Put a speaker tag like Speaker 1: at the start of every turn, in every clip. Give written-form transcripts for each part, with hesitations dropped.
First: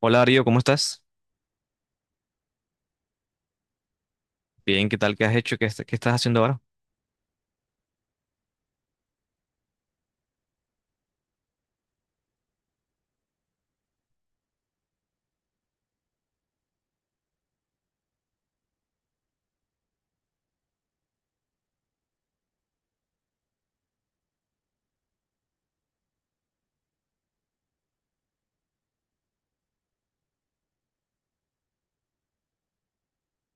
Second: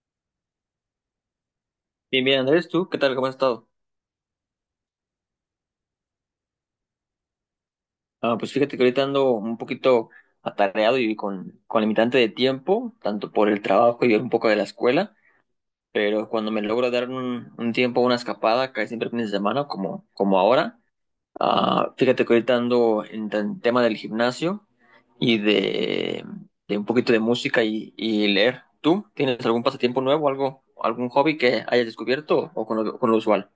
Speaker 1: Hola Darío, ¿cómo estás?
Speaker 2: Bien, bien, Andrés, ¿tú qué tal? ¿Cómo has estado?
Speaker 1: Bien, ¿qué tal? ¿Qué has hecho? ¿Qué estás haciendo ahora?
Speaker 2: Pues fíjate que ahorita ando un poquito atareado y con limitante de tiempo, tanto por el trabajo y un poco de la escuela, pero cuando me logro dar un tiempo, una escapada, casi siempre fines de semana, como, como ahora, fíjate que ahorita ando en el tema del gimnasio y de un poquito de música y leer. ¿Tú tienes algún pasatiempo nuevo, algo, algún hobby que hayas descubierto o con lo usual?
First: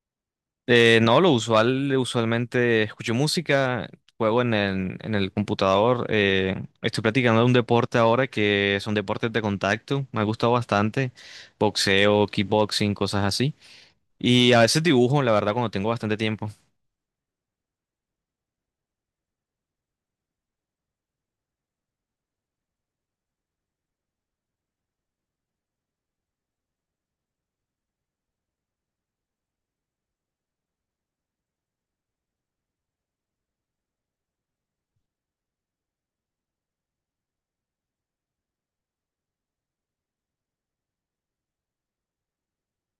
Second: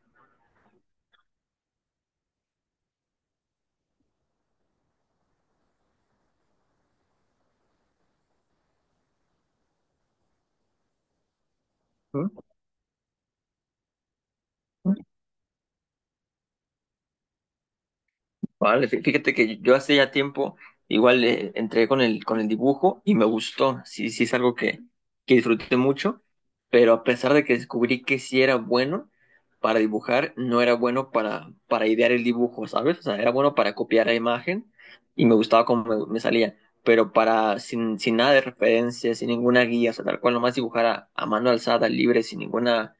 Speaker 1: No, lo usual, usualmente escucho música, juego en el computador, estoy practicando un deporte ahora que son deportes de contacto, me ha gustado bastante, boxeo,
Speaker 2: ¿Mm?
Speaker 1: kickboxing, cosas así. Y a veces dibujo, la verdad, cuando tengo bastante tiempo.
Speaker 2: Vale, fíjate que yo hace ya tiempo igual entré con el dibujo y me gustó. Sí, sí es algo que disfruté mucho, pero a pesar de que descubrí que sí era bueno para dibujar, no era bueno para idear el dibujo, ¿sabes? O sea, era bueno para copiar la imagen y me gustaba cómo me, me salía, pero para sin, sin nada de referencia, sin ninguna guía, o sea, tal cual nomás dibujar a mano alzada, libre, sin ninguna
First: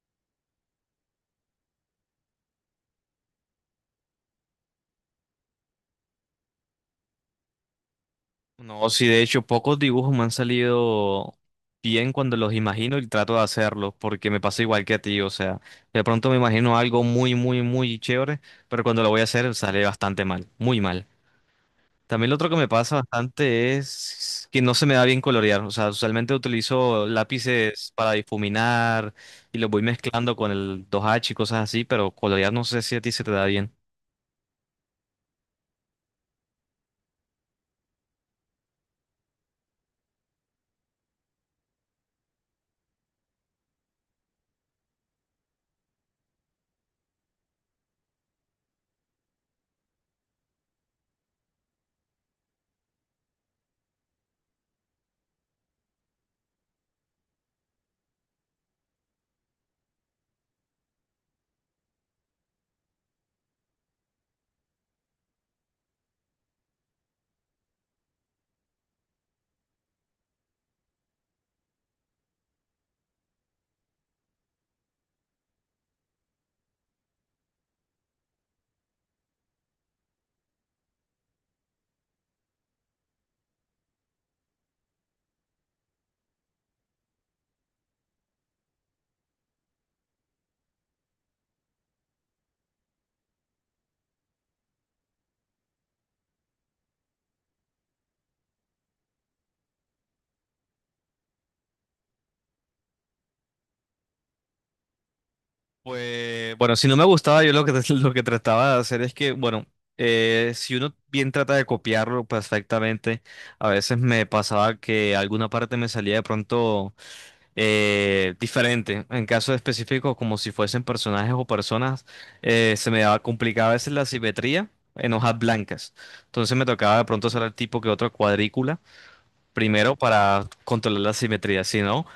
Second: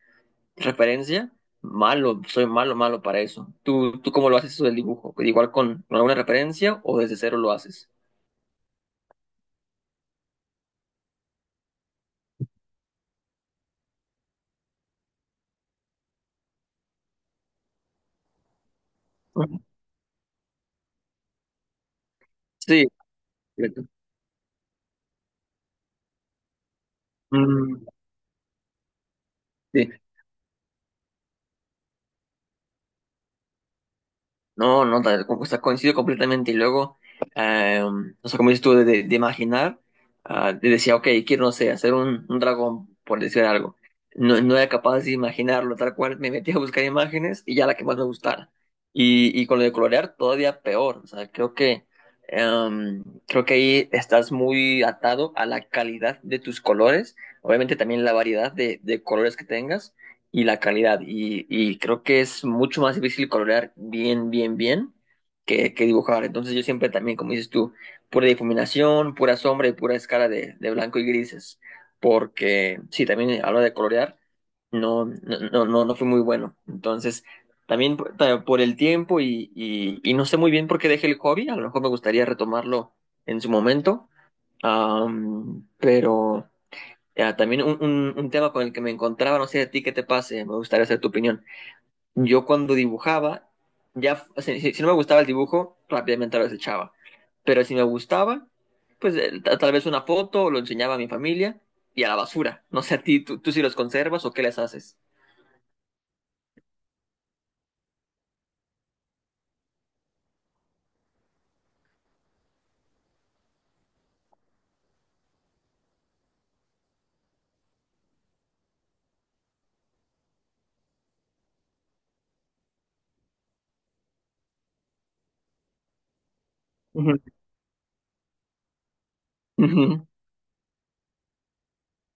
Speaker 2: ¿referencia? Malo, soy malo, malo para eso. ¿Tú, tú cómo lo haces eso del dibujo? ¿Pues igual con alguna referencia o desde cero lo haces?
Speaker 1: No, sí, de hecho, pocos dibujos me han salido bien cuando los imagino y trato de hacerlos, porque me pasa igual que a ti, o sea, de pronto me imagino algo muy, muy, muy chévere, pero cuando lo voy a hacer
Speaker 2: Ujú.
Speaker 1: sale bastante mal, muy mal. También lo otro que me
Speaker 2: Sí,
Speaker 1: pasa bastante
Speaker 2: completo.
Speaker 1: es que no se me da bien colorear, o sea, usualmente utilizo
Speaker 2: Mm,
Speaker 1: lápices para difuminar y los voy
Speaker 2: sí.
Speaker 1: mezclando con el 2H y cosas así, pero colorear no sé si a ti se te da bien.
Speaker 2: No, no, o sea, coincido completamente. Y luego, eh, o sea, como dices tú, de, de imaginar, de decía, ok, quiero, no sé, hacer un dragón, por decir algo. No, no era capaz de imaginarlo, tal cual me metí a buscar imágenes y ya la que más me gustara. Y con lo de colorear, todavía peor. O sea, creo que, creo que ahí estás muy atado a la calidad de tus colores, obviamente también la variedad de colores que tengas y la calidad. Y creo que es mucho más difícil colorear bien, bien, bien que dibujar. Entonces yo siempre también, como dices tú, pura difuminación, pura sombra y pura escala de blanco y grises. Porque sí, también a la hora de colorear no, no, no, no fui muy bueno. Entonces, también por por el tiempo y no sé muy bien por qué dejé el hobby. A lo mejor me gustaría retomarlo en su momento. Pero ya, también un tema con el que me encontraba, no sé a ti qué te pase, me gustaría saber tu opinión. Yo cuando dibujaba, ya, o sea, si, si no me gustaba el dibujo, rápidamente lo desechaba. Pero si me gustaba, pues tal vez una foto, lo enseñaba a mi familia y a la basura. No sé a ti, tú si los conservas o qué les haces.
Speaker 1: Pues bueno, si no me gustaba, yo lo que, lo que trataba de hacer es que, bueno, si uno bien trata de copiarlo perfectamente, a veces me pasaba que alguna parte me salía de pronto diferente. En casos específicos, como si fuesen personajes o personas, se me daba complicada a veces la simetría en hojas blancas. Entonces me tocaba de
Speaker 2: Ujú,
Speaker 1: pronto hacer el tipo que otra cuadrícula primero
Speaker 2: ujú,
Speaker 1: para controlar la simetría, si no,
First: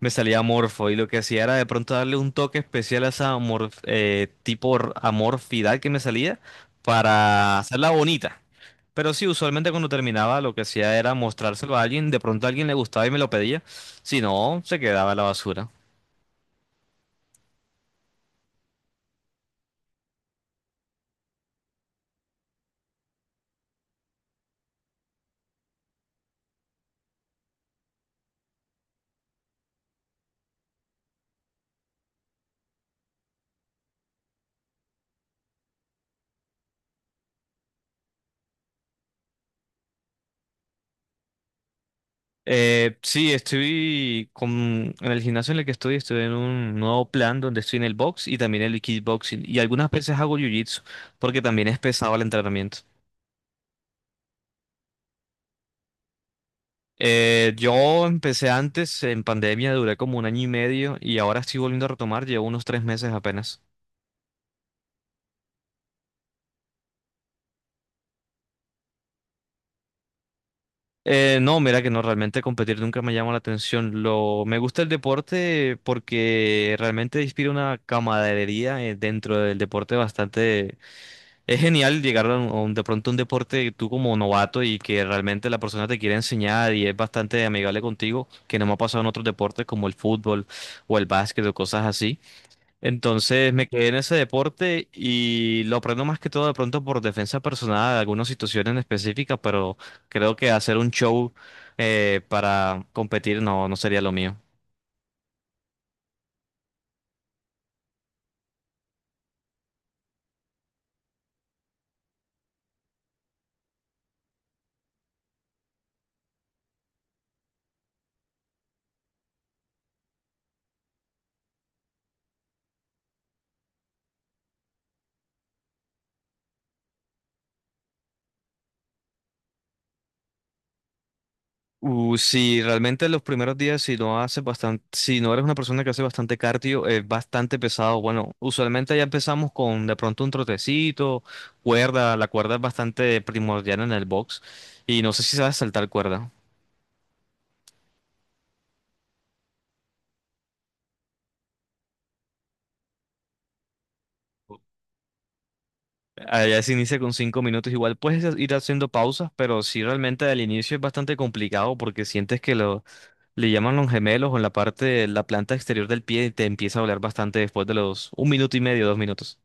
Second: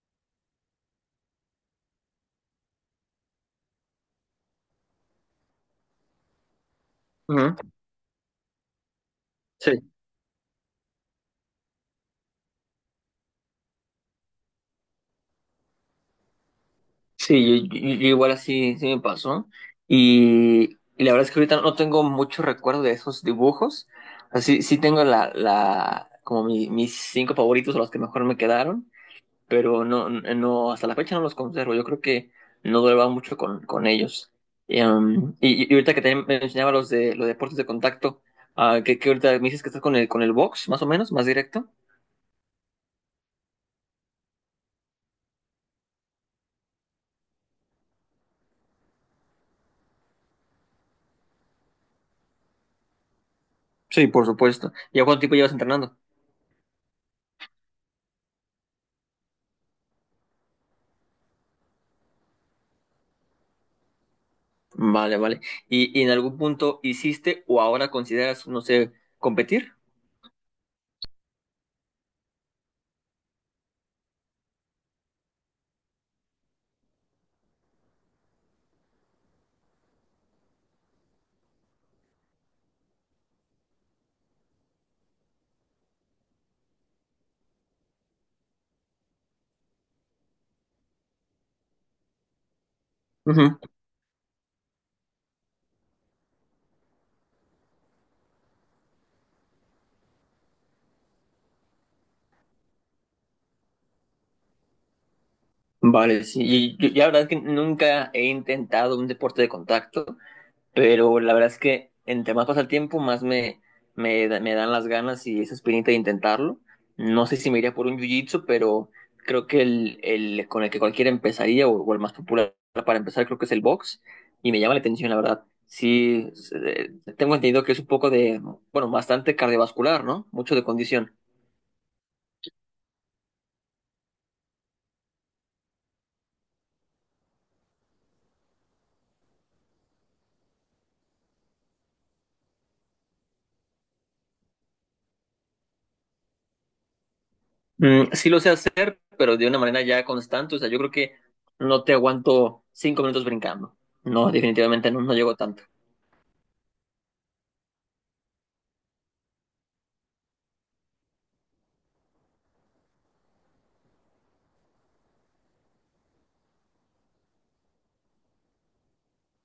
Speaker 1: me salía amorfo y lo que hacía era de pronto darle un toque especial a esa tipo amorfidad que me salía
Speaker 2: ujú.
Speaker 1: para hacerla bonita. Pero sí, usualmente
Speaker 2: Sí.
Speaker 1: cuando terminaba lo que hacía era mostrárselo a alguien, de pronto a alguien le gustaba y me lo pedía, si no, se quedaba en la basura.
Speaker 2: Sí, yo, yo igual así sí me pasó. Y la verdad es que ahorita no tengo mucho recuerdo de esos dibujos. Así sí tengo la, la, como mis cinco favoritos, o los que mejor me quedaron, pero no, no, hasta la fecha no los conservo. Yo creo que no duraba mucho con ellos. Y, y ahorita que te mencionaba los de los deportes de contacto, que ahorita me dices que estás con el box, más o menos, más directo.
Speaker 1: Sí, estoy en el gimnasio en el que estoy, estoy en un nuevo plan donde estoy en el box y también en el kickboxing y algunas veces hago jiu-jitsu porque también es pesado el entrenamiento.
Speaker 2: Sí, por supuesto. ¿Y a cuánto tiempo llevas entrenando?
Speaker 1: Yo empecé antes, en pandemia duré como un año y medio y ahora estoy volviendo a retomar, llevo unos 3 meses apenas.
Speaker 2: Vale, vale. Y en algún punto hiciste o ahora consideras, no sé, competir?
Speaker 1: No, mira que no, realmente competir nunca me llama la atención. Me gusta el deporte porque realmente inspira una camaradería dentro del deporte bastante. Es genial llegar a un, de pronto a un deporte tú como novato y que realmente la persona te quiere enseñar y es bastante amigable contigo, que no me ha pasado en otros deportes como el fútbol o el básquet o cosas así. Entonces
Speaker 2: Ujú.
Speaker 1: me quedé en ese deporte y lo aprendo más que todo de pronto por defensa personal de algunas situaciones específicas, pero creo que hacer un show para competir no, no sería lo mío.
Speaker 2: Vale, sí. Y la verdad es que nunca he intentado un deporte de contacto. Pero la verdad es que entre más pasa el tiempo, más me, me, me dan las ganas y esa espinita de intentarlo. No sé si me iría por un jiu-jitsu, pero creo que el con el que cualquiera empezaría o el más popular para empezar creo que es el box y me llama la atención, la verdad. Sí, es, tengo entendido que es un poco de, bueno, bastante cardiovascular, ¿no? Mucho de condición.
Speaker 1: Si realmente los primeros días, si no haces bastante, si no eres una persona que hace bastante cardio, es bastante pesado. Bueno, usualmente ya empezamos con de pronto un trotecito, cuerda. La cuerda es bastante primordial en el box y no sé si sabes saltar cuerda.
Speaker 2: Mm, sí lo sé hacer, pero de una manera ya constante. O sea, yo creo que no te aguanto 5 minutos brincando. No, definitivamente no, no llego tanto.
Speaker 1: Allá se inicia con 5 minutos. Igual puedes ir haciendo pausas, pero sí realmente al inicio es bastante complicado porque sientes que le llaman los gemelos o en la parte de la planta exterior del pie y te empieza a doler bastante después de los un minuto y medio, 2 minutos.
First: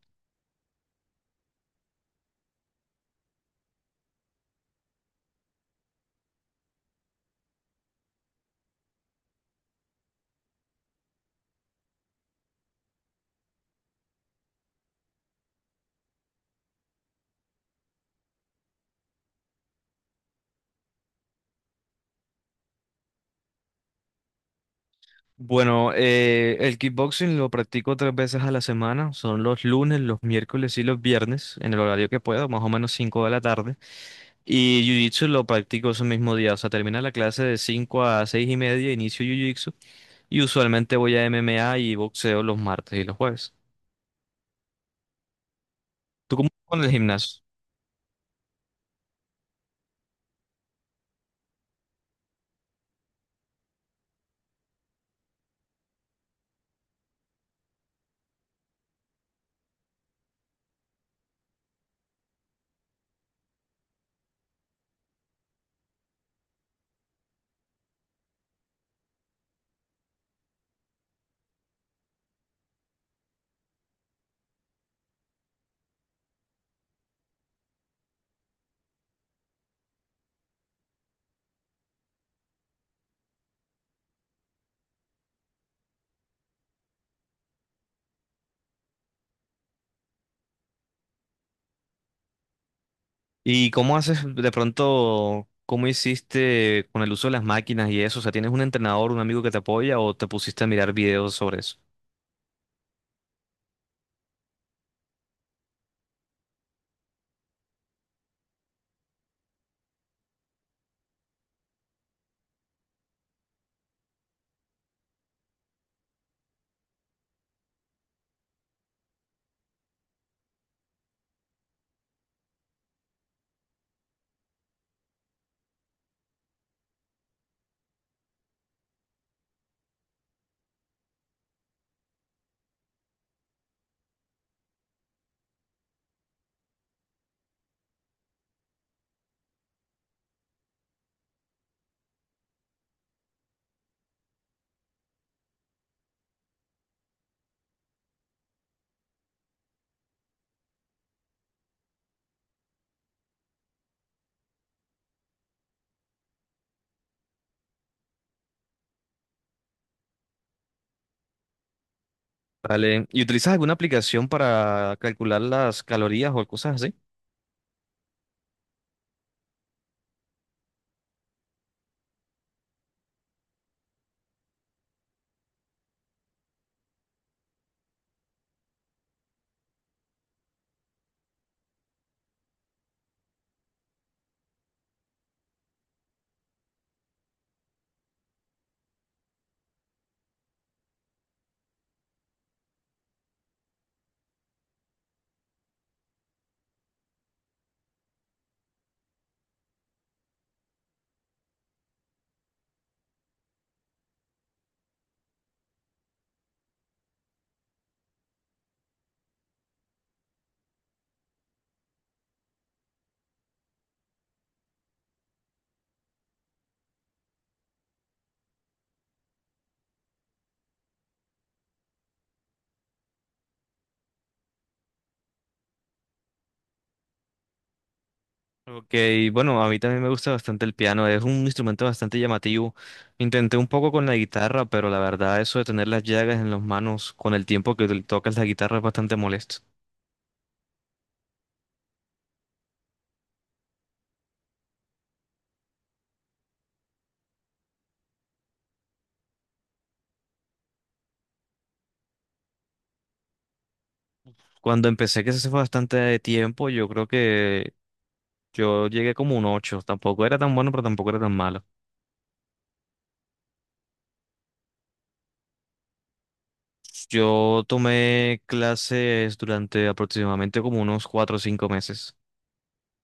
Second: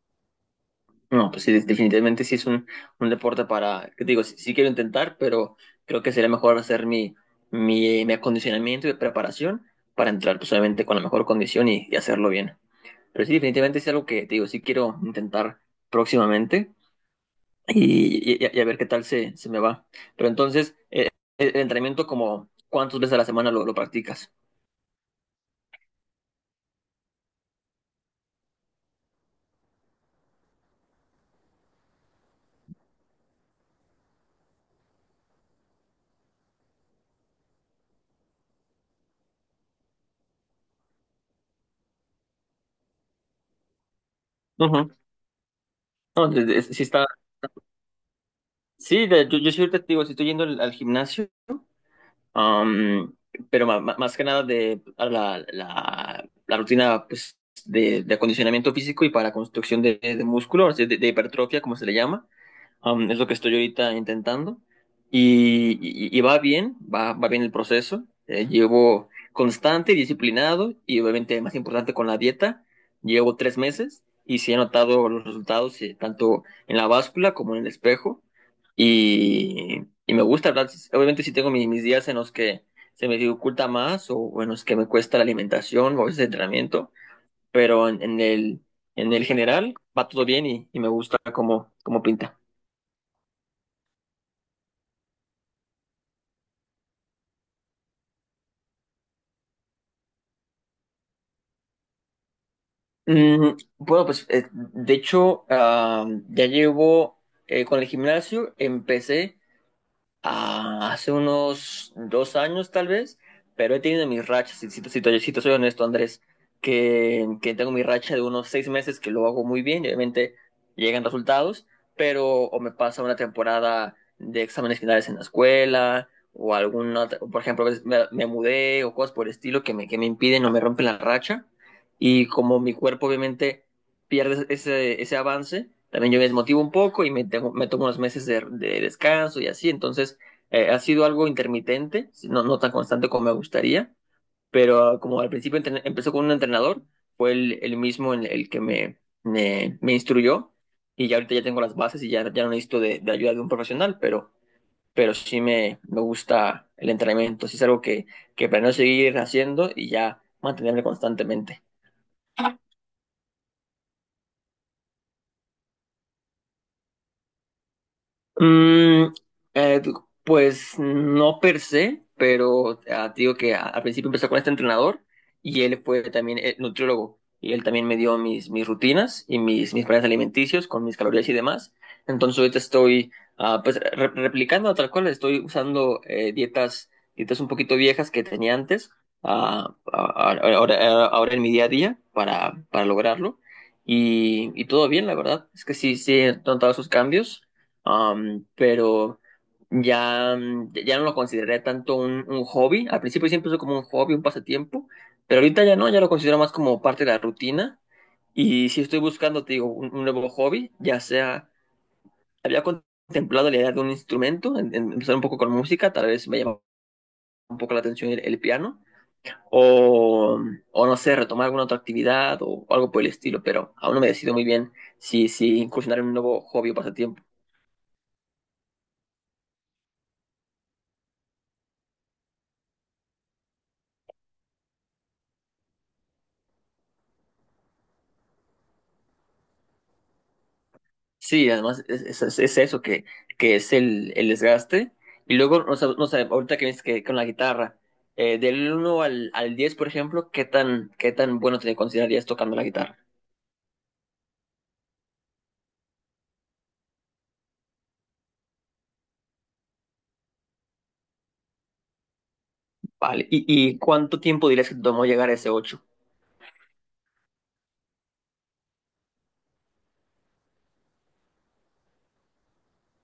Speaker 2: No, pues sí, definitivamente sí es un deporte para, que te digo, sí, sí quiero intentar, pero creo que sería mejor hacer mi, mi, mi acondicionamiento y preparación para entrar pues obviamente con la mejor condición y hacerlo bien. Pero sí, definitivamente es algo que, te digo, sí quiero intentar próximamente y, y a ver qué tal se, se me va. Pero entonces, el entrenamiento como, ¿cuántas veces a la semana lo practicas?
Speaker 1: Bueno, el kickboxing lo practico 3 veces a la semana. Son los lunes, los miércoles y los viernes, en el horario que puedo, más o menos 5 de la tarde. Y jiu-jitsu lo practico ese mismo día. O sea, termina la clase de 5 a 6 y media, inicio jiu-jitsu. Y usualmente voy a MMA y boxeo los martes y los jueves.
Speaker 2: Ujú. No,
Speaker 1: ¿Tú cómo con
Speaker 2: sí
Speaker 1: el
Speaker 2: está,
Speaker 1: gimnasio?
Speaker 2: sí, yo, yo soy testigo, si estoy yendo al al gimnasio. Am, pero más que nada de a la, la, la rutina pues, de acondicionamiento físico y para construcción de músculo, o sea, de hipertrofia, como se le llama. Es lo que estoy ahorita intentando y, y va bien, va, va bien el proceso. Llevo constante y disciplinado y obviamente más importante con la dieta. Llevo 3 meses y sí he notado los resultados tanto en la báscula como en el espejo y me gusta, ¿verdad? Obviamente sí tengo mis días en los que se me dificulta más o en los que me cuesta la alimentación o a veces el entrenamiento, pero en el general va todo bien y me gusta como cómo cómo pinta.
Speaker 1: ¿Y cómo haces de pronto, cómo hiciste con el uso de las máquinas y eso? O sea, ¿tienes un entrenador, un amigo que te apoya o te pusiste a mirar videos sobre eso?
Speaker 2: Mm, bueno, pues de hecho, ya llevo con el gimnasio, empecé. Ah, hace unos 2 años tal vez, pero he tenido mis rachas, si, si, si, si te soy honesto, Andrés, que tengo mi racha de unos 6 meses que lo hago muy bien, y obviamente llegan resultados, pero o me pasa una temporada de exámenes finales en la escuela, o alguna, por ejemplo, a veces me, me mudé o cosas por el estilo que me impiden o me rompen la racha, y como mi cuerpo obviamente pierdes ese, ese avance, también yo me desmotivo un poco y me, me tomo unos meses de descanso y así. Entonces, ha sido algo intermitente, no, no tan constante como me gustaría, pero como al principio empezó con un entrenador, fue el mismo en el que me instruyó y ya ahorita ya tengo las bases y ya, ya no necesito de ayuda de un profesional, pero sí me gusta el entrenamiento, sí es algo que planeo seguir haciendo y ya mantenerme constantemente.
Speaker 1: Vale. ¿Y utilizas alguna aplicación para calcular las calorías o cosas así?
Speaker 2: Mm, eh, pues no per se, pero te digo que al principio empezó con este entrenador y él fue también nutriólogo y él también me dio mis, mis rutinas y mis, mis planes alimenticios con mis calorías y demás. Entonces ahorita estoy pues replicando tal cual, estoy usando dietas, dietas un poquito viejas que tenía antes, ah, ah, ahora, ahora en mi día a día para lograrlo. Y todo bien, la verdad. Es que sí, sí he notado sus cambios. Pero ya, mm, ya no lo consideré tanto un hobby. Al principio siempre fue como un hobby, un pasatiempo, pero ahorita ya no, ya lo considero más como parte de la rutina. Y si estoy buscando, te digo, un nuevo hobby, ya sea, había contemplado la idea de un instrumento, en empezar un poco con música, tal vez me llama un poco la atención el piano, o, o no sé, retomar alguna otra actividad o, algo por el estilo, pero aún no me decido muy bien si, si incursionar en un nuevo hobby o pasatiempo.
Speaker 1: Ok, bueno, a mí también me gusta bastante el piano, es un instrumento bastante llamativo. Intenté un poco con la guitarra, pero la verdad eso de tener las llagas en las manos con el tiempo que tocas la guitarra es bastante molesto.
Speaker 2: Sí, además es- es eso que es el desgaste. Y luego, no sé, no sé, ahorita que ves que con la guitarra, del uno al, al 10 por ejemplo, qué tan bueno te considerarías tocando la guitarra?
Speaker 1: Cuando empecé, que se fue bastante tiempo, yo creo que yo llegué como un 8. Tampoco era tan bueno, pero tampoco era tan malo.
Speaker 2: Vale. Y cuánto tiempo dirías que te tomó llegar a ese ocho?
Speaker 1: Yo tomé clases durante aproximadamente como unos 4 o 5 meses.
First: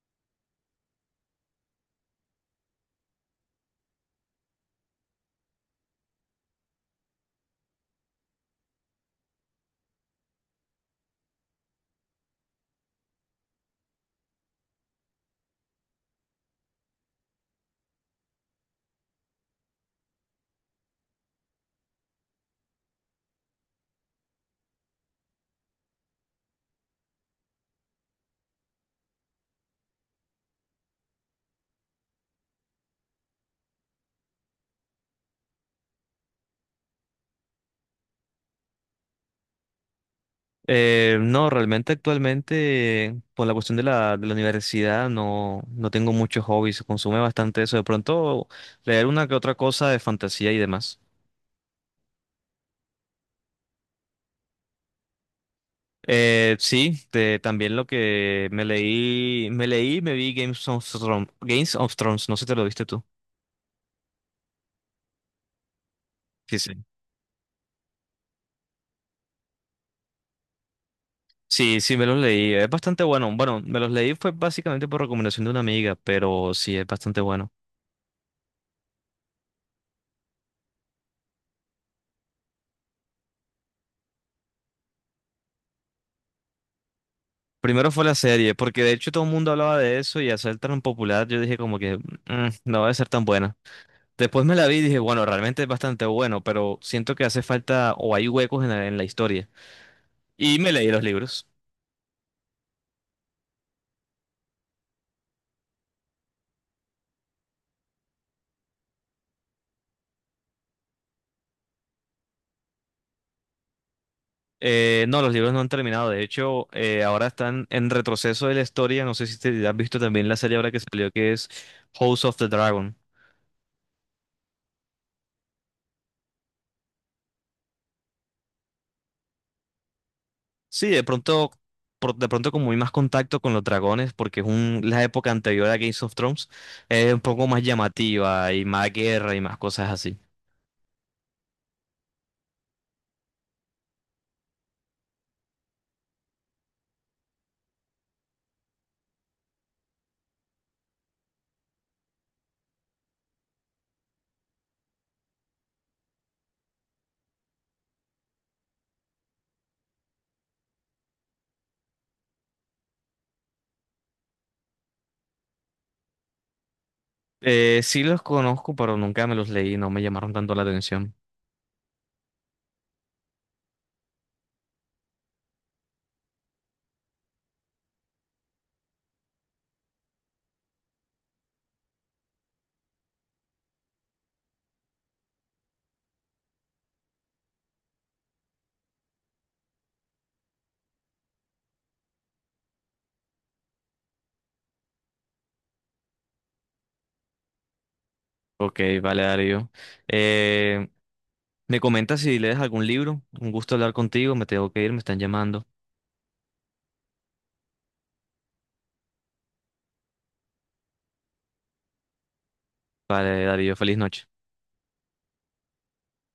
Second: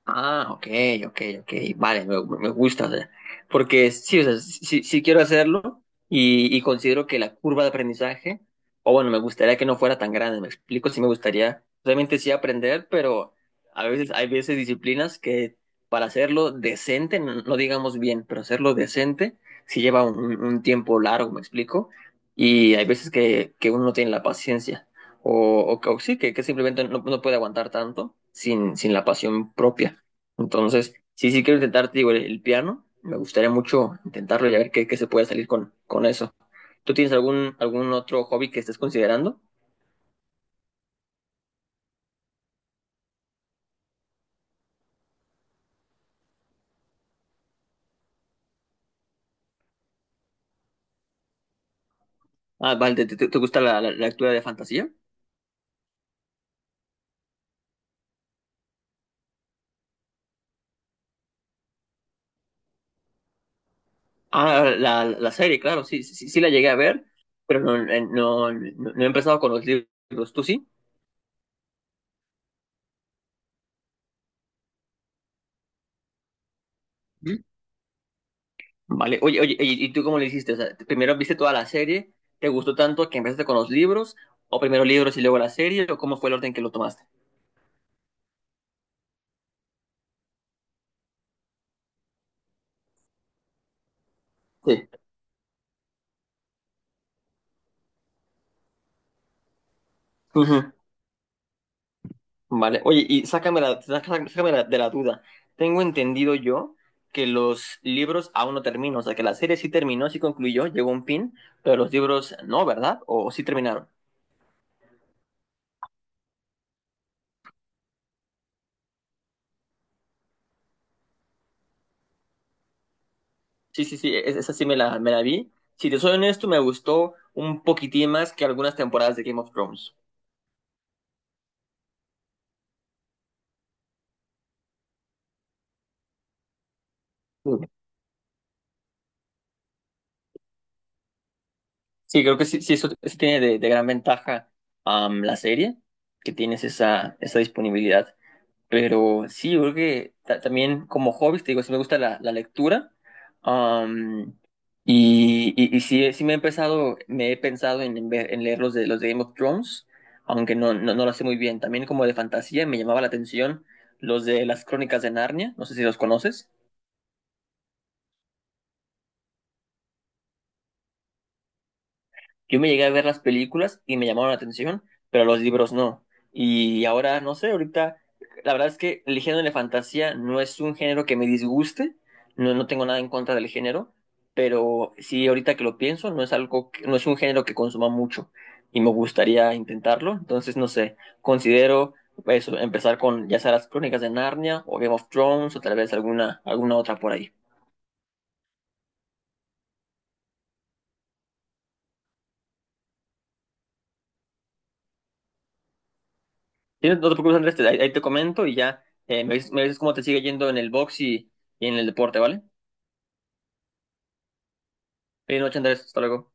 Speaker 2: Ah, ok, ok, ok. Vale, me gusta. O sea, porque sí, o sea, sí, sí quiero hacerlo y considero que la curva de aprendizaje, o bueno, me gustaría que no fuera tan grande. Me explico, sí me gustaría, obviamente sí aprender, pero a veces hay veces disciplinas que para hacerlo decente, no, no digamos bien, pero hacerlo decente sí lleva un, un tiempo largo, me explico. Y hay veces que uno no tiene la paciencia o sí, que simplemente no, no puede aguantar tanto sin, sin la pasión propia. Entonces, sí, sí quiero intentar, te digo, el piano. Me gustaría mucho intentarlo y a ver qué, qué se puede salir con eso. ¿Tú tienes algún, algún otro hobby que estés considerando?
Speaker 1: No, realmente actualmente, por la cuestión de la universidad, no, no tengo muchos hobbies. Consume bastante eso. De pronto, leer una que otra cosa de fantasía y demás.
Speaker 2: Ah, vale, ¿te, te gusta la, la, la lectura de fantasía?
Speaker 1: Sí, también lo que me leí, y me vi Games of Thrones, no sé si te lo viste tú.
Speaker 2: Ah, la serie, claro, sí, sí, sí sí la
Speaker 1: Sí,
Speaker 2: llegué a
Speaker 1: sí.
Speaker 2: ver, pero no, no, no, no he empezado con los libros. ¿Tú sí?
Speaker 1: Sí, sí, me los leí. Es bastante bueno. Bueno, me los leí fue básicamente por recomendación de una amiga, pero sí, es bastante
Speaker 2: ¿Mm?
Speaker 1: bueno.
Speaker 2: Vale, oye, oye, y tú cómo le hiciste? O sea, primero viste toda la serie, ¿te gustó tanto que empezaste con los libros? ¿O primero libros y luego la serie? ¿O cómo fue el orden que lo tomaste?
Speaker 1: Primero fue la serie, porque de hecho todo el mundo hablaba de eso y al ser tan popular yo dije como que "Mm, no va a ser tan buena". Después me la vi y
Speaker 2: Sí.
Speaker 1: dije, bueno, realmente es bastante bueno, pero siento que hace falta o hay huecos en la historia. Y
Speaker 2: Ujú.
Speaker 1: me leí los libros.
Speaker 2: Vale, oye, y sácame sácame de la duda. Tengo entendido yo que los libros aún no terminan, o sea, que la serie sí terminó, sí concluyó, llegó a un fin, pero los libros no, ¿verdad? ¿O sí terminaron?
Speaker 1: No, los libros no han terminado. De hecho, ahora están en retroceso de la historia. No sé si te has visto también la serie ahora que salió que es House of the Dragon.
Speaker 2: Sí, sí, sí, esa sí me la vi. Si te soy honesto, me gustó un poquitín más que algunas temporadas de Game of Thrones.
Speaker 1: Sí, de pronto, de pronto como hay más contacto con los dragones, porque la época anterior a Game of Thrones, es un poco más
Speaker 2: Mm.
Speaker 1: llamativa y más guerra y más cosas así.
Speaker 2: Sí, creo que sí, sí, eso tiene de gran ventaja la serie, que tienes esa, esa disponibilidad. Pero sí, yo creo que también como hobby, te digo, sí me gusta la, la lectura. am, y, y sí, sí me he empezado, me he pensado en, en leer los de Game of Thrones, aunque no, no, no lo sé muy bien. También como de fantasía me llamaba la atención los de las Crónicas de Narnia, no sé si los conoces.
Speaker 1: Sí los conozco, pero nunca me los leí, no me llamaron tanto la atención.
Speaker 2: Yo me llegué a ver las películas y me llamaron la atención, pero los libros no. Y ahora, no sé, ahorita, la verdad es que el género de fantasía no es un género que me disguste, no, no tengo nada en contra del género, pero sí, ahorita que lo pienso, no es algo, no es un género que consuma mucho y me gustaría intentarlo, entonces, no sé, considero eso, empezar con ya sea las crónicas de Narnia o Game of Thrones o tal vez alguna, alguna otra por ahí.
Speaker 1: Ok, vale, Darío. Eh, Me comentas si lees algún libro, un gusto hablar contigo, me tengo que ir, me están llamando.
Speaker 2: Sí, no te preocupes, Andrés, ahí, ahí te comento y ya me dices cómo te sigue yendo en el box y en el deporte, ¿vale?
Speaker 1: Vale, Darío, feliz noche.
Speaker 2: Feliz noche, Andrés, hasta luego.